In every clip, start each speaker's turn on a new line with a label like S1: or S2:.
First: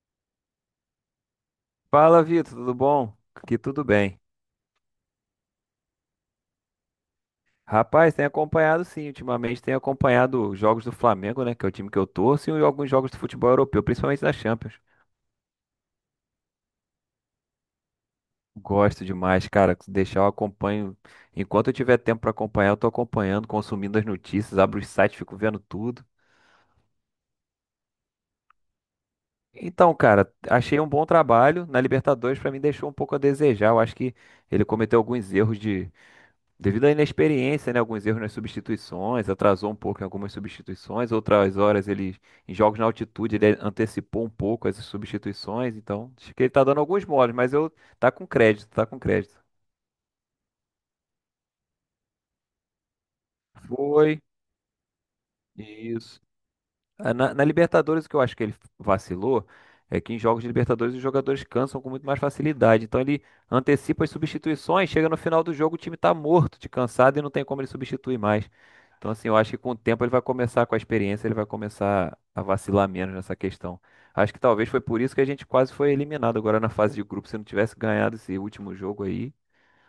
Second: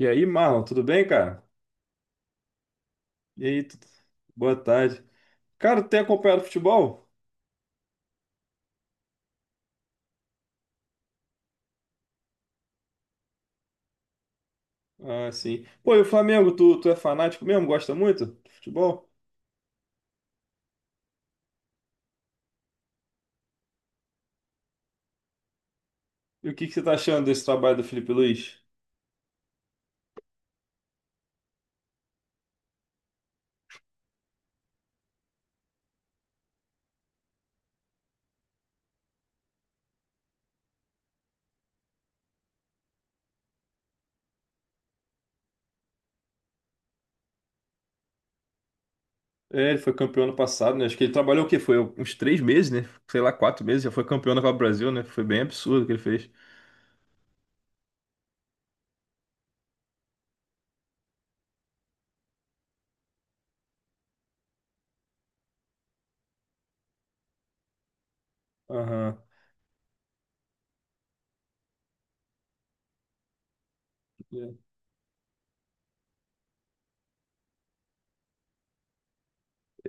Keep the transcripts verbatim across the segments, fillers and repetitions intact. S1: E aí, Marlon, tudo bem, cara?
S2: Fala, Vitor, tudo bom?
S1: E
S2: Aqui
S1: aí, tu-
S2: tudo bem.
S1: boa tarde. Cara, tu tem acompanhado futebol?
S2: Rapaz, tem acompanhado sim, ultimamente tem acompanhado os jogos do Flamengo, né, que é o time que eu torço, e alguns jogos do futebol europeu, principalmente da Champions.
S1: Ah, sim. Pô, e o Flamengo, tu, tu é fanático mesmo? Gosta muito de
S2: Gosto
S1: futebol?
S2: demais, cara, se deixar eu acompanho. Enquanto eu tiver tempo pra acompanhar, eu tô acompanhando, consumindo as notícias, abro os sites, fico vendo tudo.
S1: E o que que você tá achando desse trabalho do Felipe Luiz?
S2: Então, cara, achei um bom trabalho na Libertadores, pra mim deixou um pouco a desejar. Eu acho que ele cometeu alguns erros de devido à inexperiência, né, alguns erros nas substituições, atrasou um pouco em algumas substituições, outras horas ele, em jogos na altitude, ele antecipou um pouco as substituições, então acho que ele tá dando alguns moles, mas eu tá com crédito, tá com crédito.
S1: É, ele foi campeão ano passado, né? Acho que ele trabalhou o quê? Foi uns três meses, né? Sei lá, quatro meses, já foi
S2: Foi.
S1: campeão da Copa do Brasil, né? Foi bem absurdo o que ele
S2: Isso.
S1: fez.
S2: Ah, Na, na Libertadores, o que eu acho que ele vacilou é que em jogos de Libertadores os jogadores cansam com muito mais facilidade. Então ele antecipa as substituições, chega no final do jogo, o time tá morto de cansado e não tem como ele substituir mais. Então,
S1: Aham.
S2: assim, eu acho que com o tempo ele vai começar, com a experiência, ele vai começar a vacilar menos nessa questão. Acho que
S1: É,
S2: talvez foi por isso que a gente quase foi eliminado agora na fase de grupo. Se não tivesse ganhado esse último jogo aí,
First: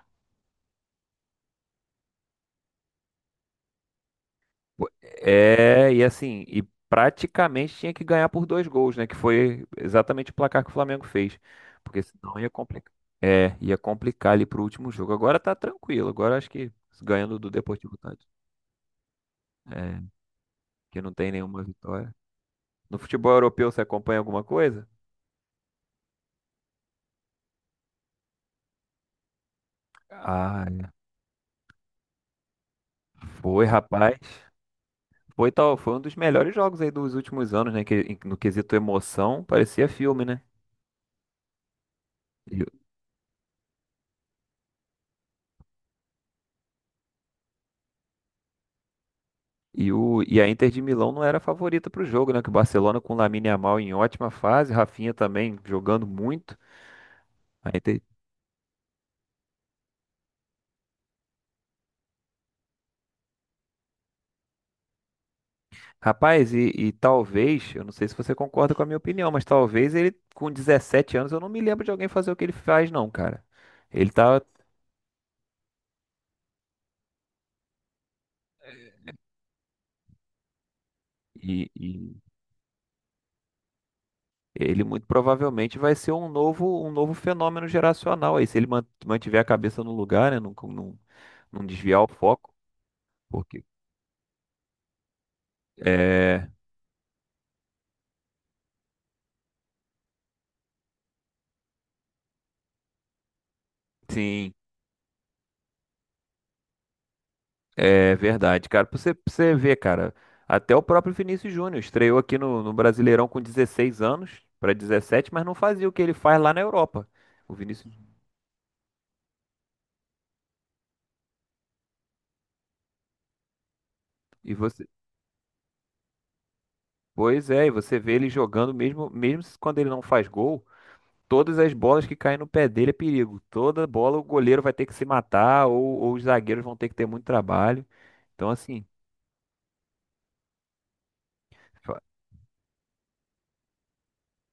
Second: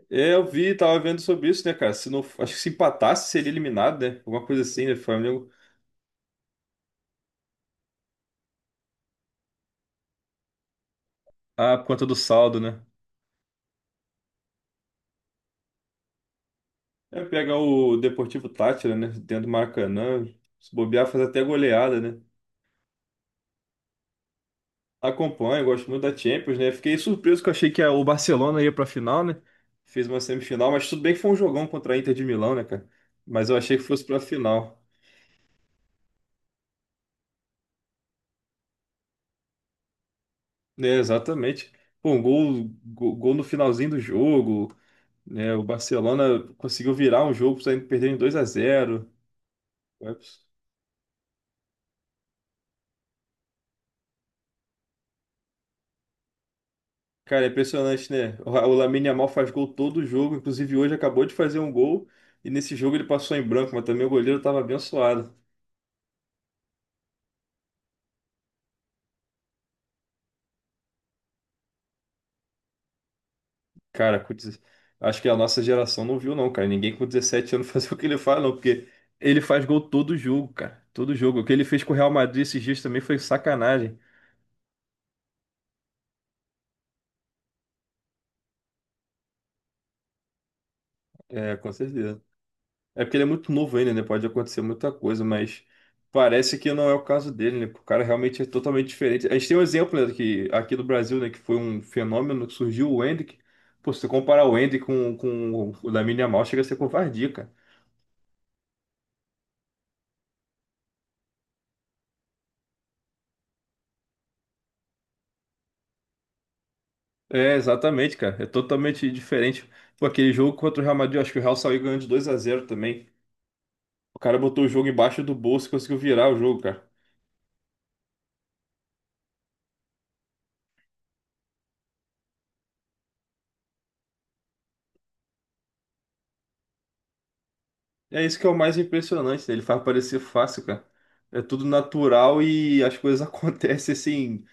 S1: é, eu vi, tava vendo sobre isso, né, cara? Se não, acho que se empatasse, seria eliminado, né? Alguma coisa assim, né? Flamengo.
S2: é, e assim, e praticamente tinha que ganhar por dois gols, né? Que foi exatamente o placar que o Flamengo fez.
S1: Ah, por
S2: Porque
S1: conta do
S2: senão ia
S1: saldo, né?
S2: complicar. É, ia complicar ali pro último jogo. Agora tá tranquilo. Agora acho que
S1: É
S2: ganhando do
S1: pegar o
S2: Deportivo Tátira.
S1: Deportivo Táchira, né? Dentro do
S2: É,
S1: Maracanã. Se
S2: que
S1: bobear,
S2: não
S1: faz
S2: tem
S1: até
S2: nenhuma
S1: goleada,
S2: vitória.
S1: né?
S2: No futebol europeu você acompanha alguma coisa?
S1: Acompanho, gosto muito da Champions, né? Fiquei surpreso que eu achei que a- o Barcelona ia pra final, né? Fez uma
S2: Ah,
S1: semifinal, mas
S2: é.
S1: tudo bem que foi um jogão contra a Inter de Milão, né, cara? Mas eu
S2: Foi,
S1: achei que fosse
S2: rapaz.
S1: pra final.
S2: Foi tal, foi um dos melhores jogos aí dos últimos anos, né? Que, em- no quesito emoção, parecia filme, né?
S1: Né, exatamente. Pô, um gol, gol, gol no finalzinho do jogo, né? O Barcelona conseguiu virar um jogo, saindo perdendo dois a zero.
S2: E, o, e a Inter de Milão não era a favorita para o jogo, né? Que o Barcelona com o Lamine Yamal em ótima fase, Rafinha também jogando muito.
S1: Cara, é
S2: A Inter.
S1: impressionante, né? O o Lamine Yamal faz gol todo jogo, inclusive hoje acabou de fazer um gol e nesse jogo ele passou em branco, mas também o goleiro tava abençoado.
S2: Rapaz, e, e talvez, eu não sei se você concorda com a minha opinião, mas talvez ele com dezessete anos, eu não me lembro de alguém fazer o que ele faz, não, cara. Ele
S1: Cara, com
S2: tá.
S1: deze- acho que a nossa geração não viu não, cara. Ninguém com dezessete anos faz o que ele faz, não, porque ele faz gol todo jogo, cara. Todo jogo. O que ele
S2: E,
S1: fez
S2: e
S1: com o Real Madrid esses dias também foi sacanagem.
S2: ele muito provavelmente vai ser um novo, um novo, fenômeno geracional aí, se ele man- mantiver a cabeça no lugar, né? Não, não,
S1: É,
S2: não
S1: com
S2: desviar o
S1: certeza.
S2: foco.
S1: É porque ele é muito
S2: Porque,
S1: novo ainda, né? Pode acontecer muita coisa, mas
S2: é,
S1: parece que não é o caso dele, né? Porque o cara realmente é totalmente diferente. A gente tem um exemplo, né, que, aqui do Brasil, né? Que foi um fenômeno que surgiu o Endrick. Pô, se você comparar
S2: sim.
S1: o Endrick com, com o Lamine Yamal, chega a ser covardia, cara.
S2: É verdade, cara. Pra você, pra você ver, cara, até o próprio Vinícius Júnior estreou aqui no, no, Brasileirão com dezesseis anos para dezessete, mas não fazia o que ele faz lá na Europa. O
S1: É,
S2: Vinícius.
S1: exatamente, cara. É totalmente diferente. Pô, aquele jogo contra o Real Madrid, eu acho que o Real saiu ganhando de dois a zero também. O cara
S2: E
S1: botou o jogo
S2: você,
S1: embaixo do bolso e conseguiu virar o jogo, cara.
S2: pois é, e você vê ele jogando mesmo, mesmo se- quando ele não faz gol, todas as bolas que caem no pé dele é perigo. Toda bola o goleiro vai ter que se matar ou, ou os zagueiros vão ter que ter muito trabalho.
S1: É isso que é
S2: Então
S1: o mais
S2: assim,
S1: impressionante, né? Ele faz parecer fácil, cara. É tudo
S2: fa-
S1: natural e as coisas acontecem assim,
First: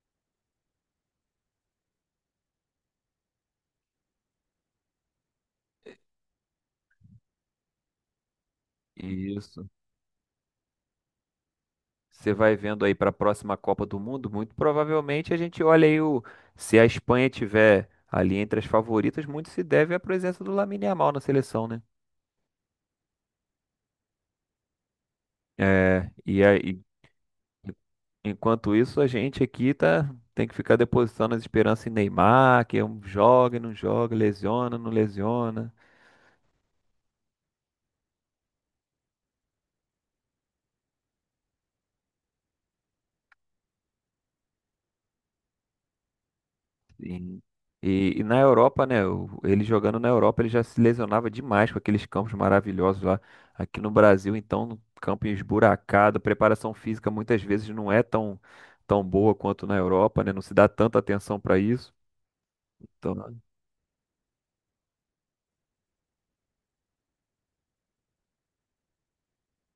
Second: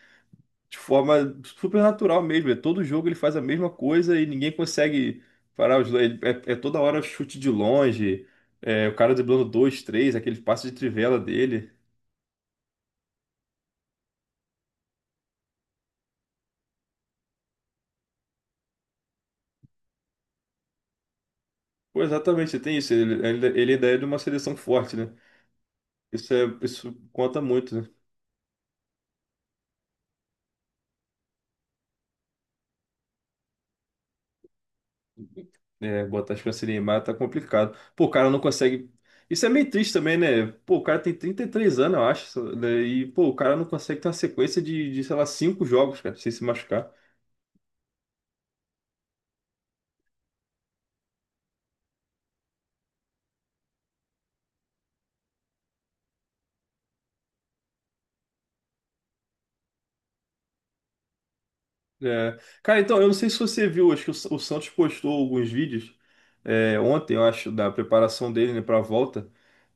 S1: de forma super natural mesmo. É todo jogo ele faz a mesma coisa e ninguém consegue parar os dois. É, é toda hora chute de longe, é, o cara driblando
S2: isso.
S1: dois, três, aquele passe de trivela dele.
S2: Você vai vendo aí para a próxima Copa do Mundo, muito provavelmente a gente olha aí o se a Espanha tiver ali entre as favoritas, muito se deve à presença do Lamine Yamal na seleção, né?
S1: Pô, exatamente, tem isso. Ele, ele, ele ainda é de uma seleção forte, né?
S2: É,
S1: Isso,
S2: e
S1: é,
S2: aí,
S1: isso conta muito, né?
S2: enquanto isso, a gente aqui tá tem que ficar depositando as esperanças em Neymar, que é um joga e não joga, lesiona, não lesiona.
S1: É, botar as pra se tá complicado. Pô, o cara não consegue. Isso é meio triste também, né? Pô, o cara tem trinta e três anos, eu acho, né? E, pô, o cara não consegue ter uma sequência de, de, sei lá, cinco jogos, cara, sem se machucar.
S2: Sim. E, e na Europa, né? o- Ele jogando na Europa, ele já se lesionava demais com aqueles campos maravilhosos lá. Aqui no Brasil, então, no campo esburacado, a preparação física muitas vezes não é tão, tão, boa quanto na Europa, né? Não se dá tanta atenção para isso.
S1: É. Cara, então, eu não sei se
S2: Então,
S1: você viu, acho que o, Sa- o Santos postou alguns vídeos é, ontem, eu acho, da preparação dele, né, pra volta.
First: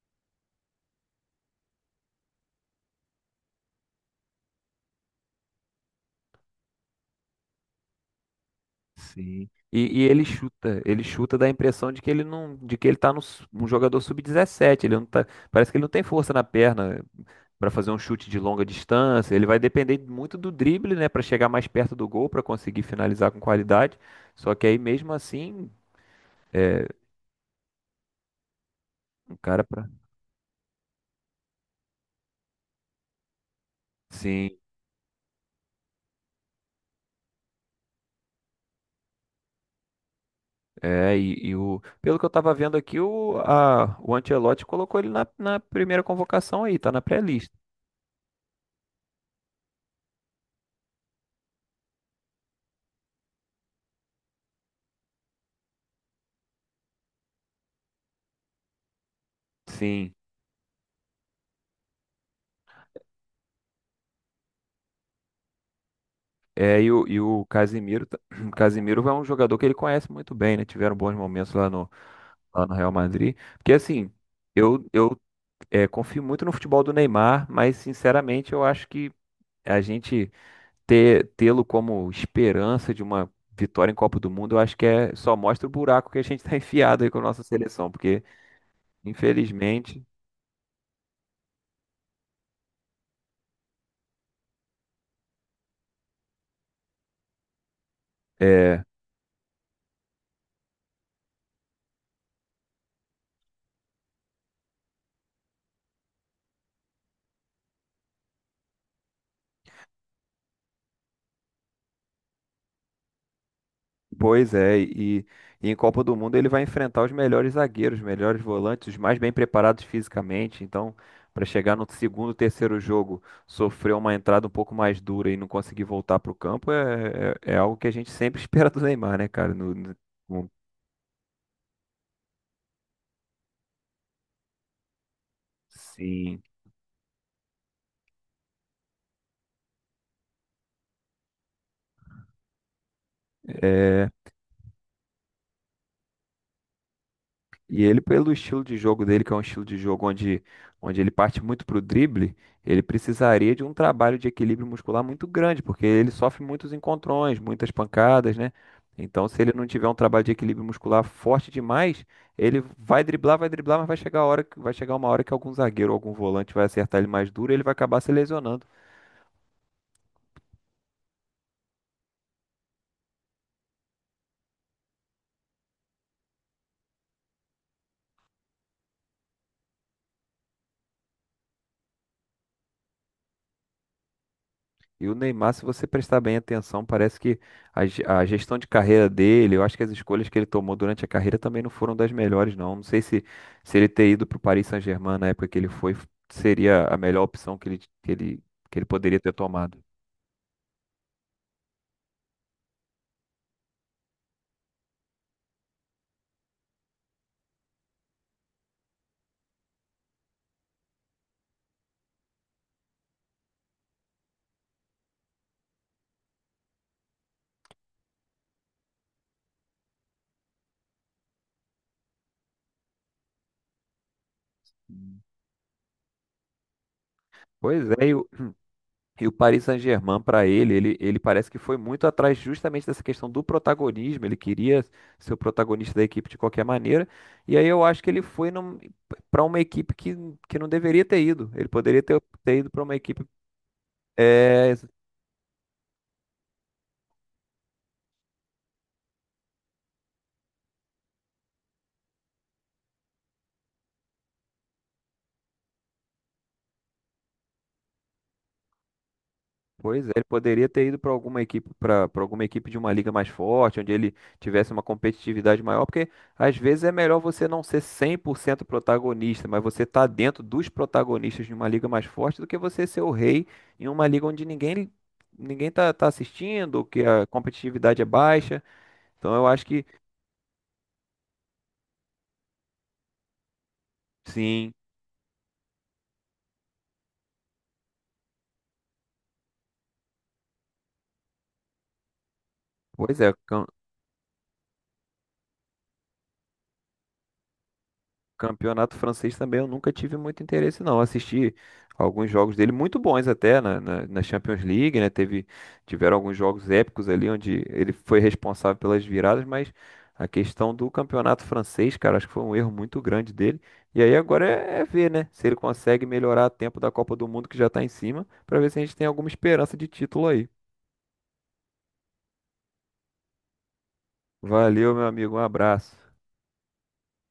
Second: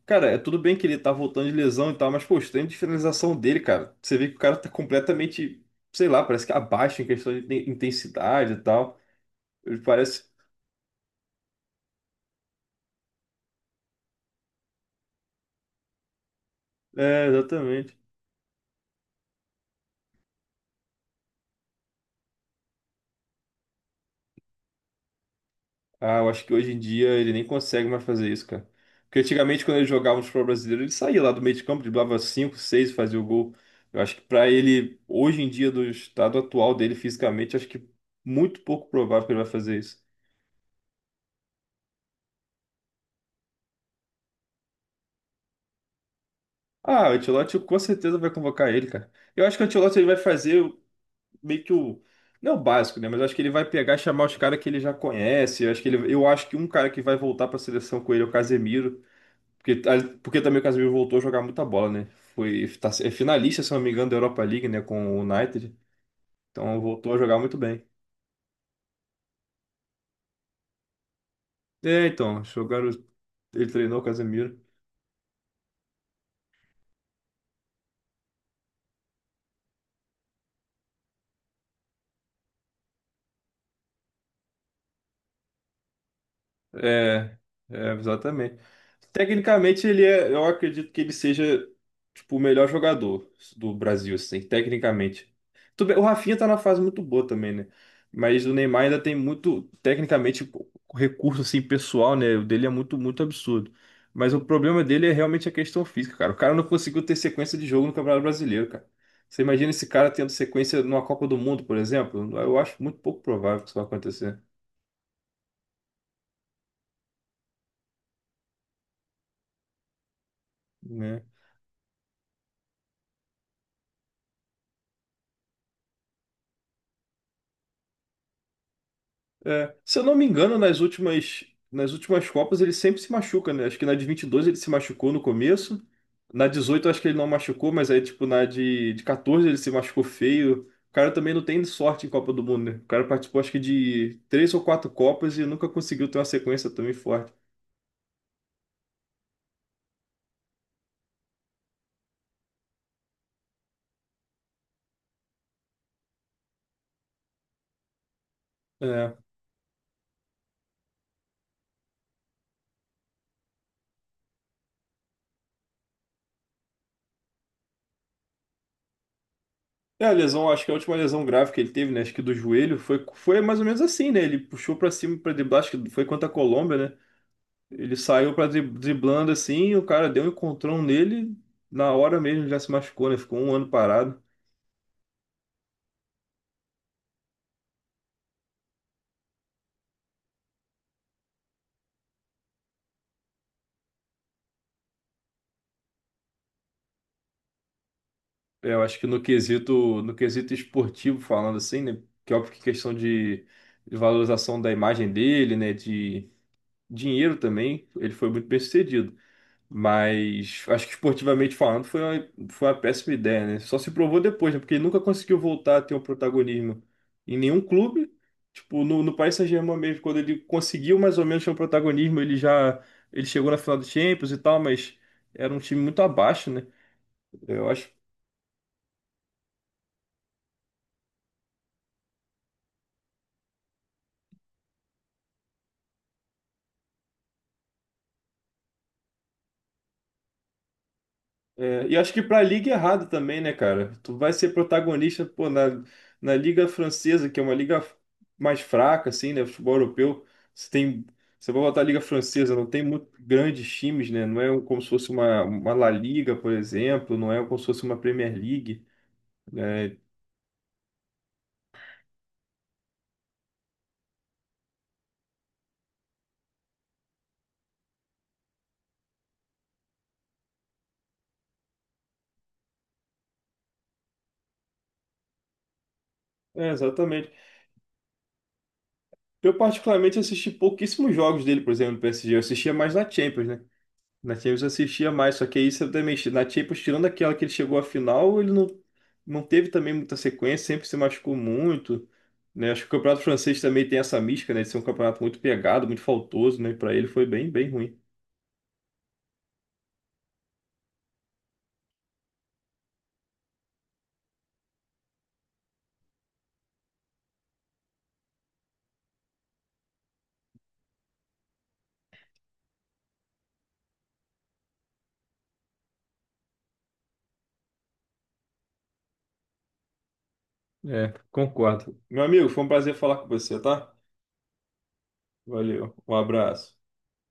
S1: Cara, é tudo bem que ele tá voltando de lesão e tal, mas, pô, os treinos de finalização dele, cara. Você vê que o cara tá completamente, sei lá, parece que abaixo em questão de inten- intensidade e tal.
S2: sim.
S1: Ele
S2: E, e
S1: parece.
S2: ele chuta, ele chuta dá a impressão de que ele não, de que ele tá no, su- um jogador sub dezessete, ele não tá, parece que ele não tem força na perna
S1: É,
S2: para fazer
S1: exatamente.
S2: um chute de longa distância, ele vai depender muito do drible, né, para chegar mais perto do gol, para conseguir finalizar com qualidade. Só que aí mesmo assim,
S1: Ah, eu acho que hoje em
S2: é,
S1: dia ele nem consegue mais fazer isso, cara. Porque
S2: um
S1: antigamente,
S2: cara
S1: quando ele
S2: para
S1: jogava no futebol brasileiro, ele saía lá do meio de campo, driblava cinco, seis, fazia o gol. Eu acho que pra
S2: sim,
S1: ele, hoje em dia, do estado atual dele fisicamente, acho que muito pouco provável que ele vai fazer isso.
S2: é, e, e o, pelo que eu tava vendo aqui, o, a, o Ancelotti colocou ele na, na primeira convocação aí, tá na
S1: Ah, o
S2: pré-lista.
S1: Ancelotti com certeza vai convocar ele, cara. Eu acho que o Ancelotti ele vai fazer o- meio que o. Não é o básico, né? Mas eu acho que ele vai pegar e chamar os caras que ele já conhece. Eu acho que ele, eu acho que um cara que vai voltar pra seleção com ele é o Casemiro. Porque,
S2: Sim,
S1: porque também o Casemiro voltou a jogar muita bola, né? Foi, tá, é finalista, se não me engano, da Europa League, né? Com o United. Então
S2: é, e o,
S1: voltou a
S2: e
S1: jogar
S2: o
S1: muito bem.
S2: Casimiro, ta- Casimiro é um jogador que ele conhece muito bem, né? Tiveram bons momentos lá no,
S1: É, então,
S2: lá no
S1: jogaram.
S2: Real Madrid.
S1: Ele
S2: Porque
S1: treinou o
S2: assim,
S1: Casemiro.
S2: eu, eu é, confio muito no futebol do Neymar, mas sinceramente eu acho que a gente ter, tê-lo como esperança de uma vitória em Copa do Mundo, eu acho que é, só mostra o buraco que a gente está enfiado aí com a
S1: É,
S2: nossa seleção,
S1: é,
S2: porque
S1: exatamente. Tecnicamente, ele
S2: infelizmente.
S1: é, eu acredito que ele seja, tipo, o melhor jogador do Brasil, assim, tecnicamente. Tudo bem, o Rafinha tá na fase muito boa também, né? Mas o Neymar
S2: É,
S1: ainda tem muito, tecnicamente, recurso, assim, pessoal, né? O dele é muito, muito absurdo. Mas o problema dele é realmente a questão física, cara. O cara não conseguiu ter sequência de jogo no Campeonato Brasileiro, cara. Você imagina esse cara tendo sequência numa Copa do Mundo, por exemplo? Eu acho muito pouco provável que isso vai acontecer,
S2: pois é, e, e em Copa do Mundo ele vai enfrentar os melhores zagueiros, os melhores volantes, os mais bem preparados fisicamente. Então,
S1: né?
S2: para chegar no segundo, terceiro jogo, sofrer uma entrada um pouco mais dura e não conseguir voltar para o campo é, é, é, algo que a gente sempre espera do Neymar, né, cara?
S1: É,
S2: No- no-
S1: se eu não me
S2: no-
S1: engano, nas últimas, nas últimas Copas ele sempre se machuca, né? Acho que na de vinte e dois ele se machucou no começo.
S2: sim.
S1: Na dezoito acho que ele não machucou, mas aí, tipo, na de, de catorze ele se machucou feio. O cara também não tem sorte em Copa do Mundo, né? O cara participou, acho que, de três ou quatro Copas e nunca conseguiu ter uma sequência também forte.
S2: E ele, pelo estilo de jogo dele, que é um estilo de jogo onde, onde ele parte muito pro drible, ele precisaria de um trabalho de equilíbrio muscular muito grande, porque ele sofre muitos encontrões, muitas pancadas, né?
S1: É.
S2: Então, se ele não tiver um trabalho de equilíbrio muscular forte demais, ele vai driblar, vai driblar, mas vai chegar a hora, que- vai chegar uma hora que algum zagueiro, ou algum volante vai acertar ele mais duro, e ele vai acabar se lesionando.
S1: É, a lesão, acho que a última lesão grave que ele teve, né? Acho que do joelho, foi, foi mais ou menos assim, né? Ele puxou pra cima, pra driblar, acho que foi contra a Colômbia, né? Ele saiu pra dri- driblando assim, o cara deu um encontrão nele, na hora mesmo já se machucou, né? Ficou um ano parado.
S2: E o Neymar, se você prestar bem atenção, parece que a, ge- a gestão de carreira dele, eu acho que as escolhas que ele tomou durante a carreira também não foram das melhores, não. Não sei se, se ele ter ido para o Paris Saint-Germain na época que ele foi, seria a melhor opção que ele, que ele,
S1: É,
S2: que
S1: eu
S2: ele
S1: acho que
S2: poderia
S1: no
S2: ter tomado.
S1: quesito, no quesito esportivo falando assim, né? Que é óbvio que questão de, de valorização da imagem dele, né? De dinheiro também, ele foi muito bem-sucedido. Mas acho que esportivamente falando foi uma, foi uma péssima ideia, né? Só se provou depois, né? Porque ele nunca conseguiu voltar a ter um protagonismo em nenhum clube. Tipo, no, no Paris Saint-Germain mesmo, quando ele conseguiu mais ou menos ter um protagonismo, ele já ele chegou na final do Champions e tal, mas era um time muito abaixo, né? Eu
S2: Pois
S1: acho
S2: é, e o- E o Paris Saint-Germain, para ele, ele, ele, parece que foi muito atrás justamente dessa questão do protagonismo. Ele queria ser o protagonista da equipe de qualquer maneira. E aí eu acho que ele foi para uma equipe que, que não deveria ter ido. Ele
S1: É, e
S2: poderia
S1: acho
S2: ter,
S1: que pra
S2: ter
S1: liga
S2: ido
S1: é
S2: para uma
S1: errado
S2: equipe
S1: também, né, cara? Tu vai ser
S2: eh,
S1: protagonista, pô, na, na Liga Francesa, que é uma liga mais fraca, assim, né? Futebol europeu. Você tem, você vai botar a Liga Francesa, não tem muito grandes times, né? Não é um, como se fosse uma, uma La Liga, por exemplo, não é como se fosse uma Premier League, né?
S2: pois é, ele poderia ter ido para alguma equipe, para alguma equipe, de uma liga mais forte, onde ele tivesse uma competitividade maior, porque às vezes é melhor você não ser cem por cento protagonista, mas você tá dentro dos protagonistas de uma liga mais forte do que você ser o rei em uma liga onde ninguém ninguém tá, tá
S1: É,
S2: assistindo, que a
S1: exatamente.
S2: competitividade é baixa. Então eu
S1: Eu,
S2: acho que
S1: particularmente, assisti pouquíssimos jogos dele, por exemplo, no P S G. Eu assistia mais na Champions, né? Na Champions eu
S2: sim,
S1: assistia mais, só que aí você também, na Champions, tirando aquela que ele chegou à final, ele não, não teve também muita sequência, sempre se machucou muito, né? Acho que o
S2: pois
S1: campeonato
S2: é,
S1: francês também tem essa mística, né, de ser um campeonato muito pegado, muito faltoso, né? Para ele foi bem, bem ruim.
S2: campeonato francês também eu nunca tive muito interesse, não. Assisti alguns jogos dele, muito bons até, na, na, na Champions League, né? Teve, tiveram alguns jogos épicos ali, onde ele foi responsável pelas viradas, mas a questão do campeonato francês, cara, acho que foi um erro muito grande dele. E aí agora é, é, ver, né? Se ele consegue melhorar a tempo da Copa do Mundo, que já tá em cima, pra ver se a gente tem alguma esperança de título aí.
S1: É, concordo. Meu amigo, foi um prazer falar com você, tá?
S2: Valeu, meu amigo, um
S1: Valeu,
S2: abraço.
S1: um abraço.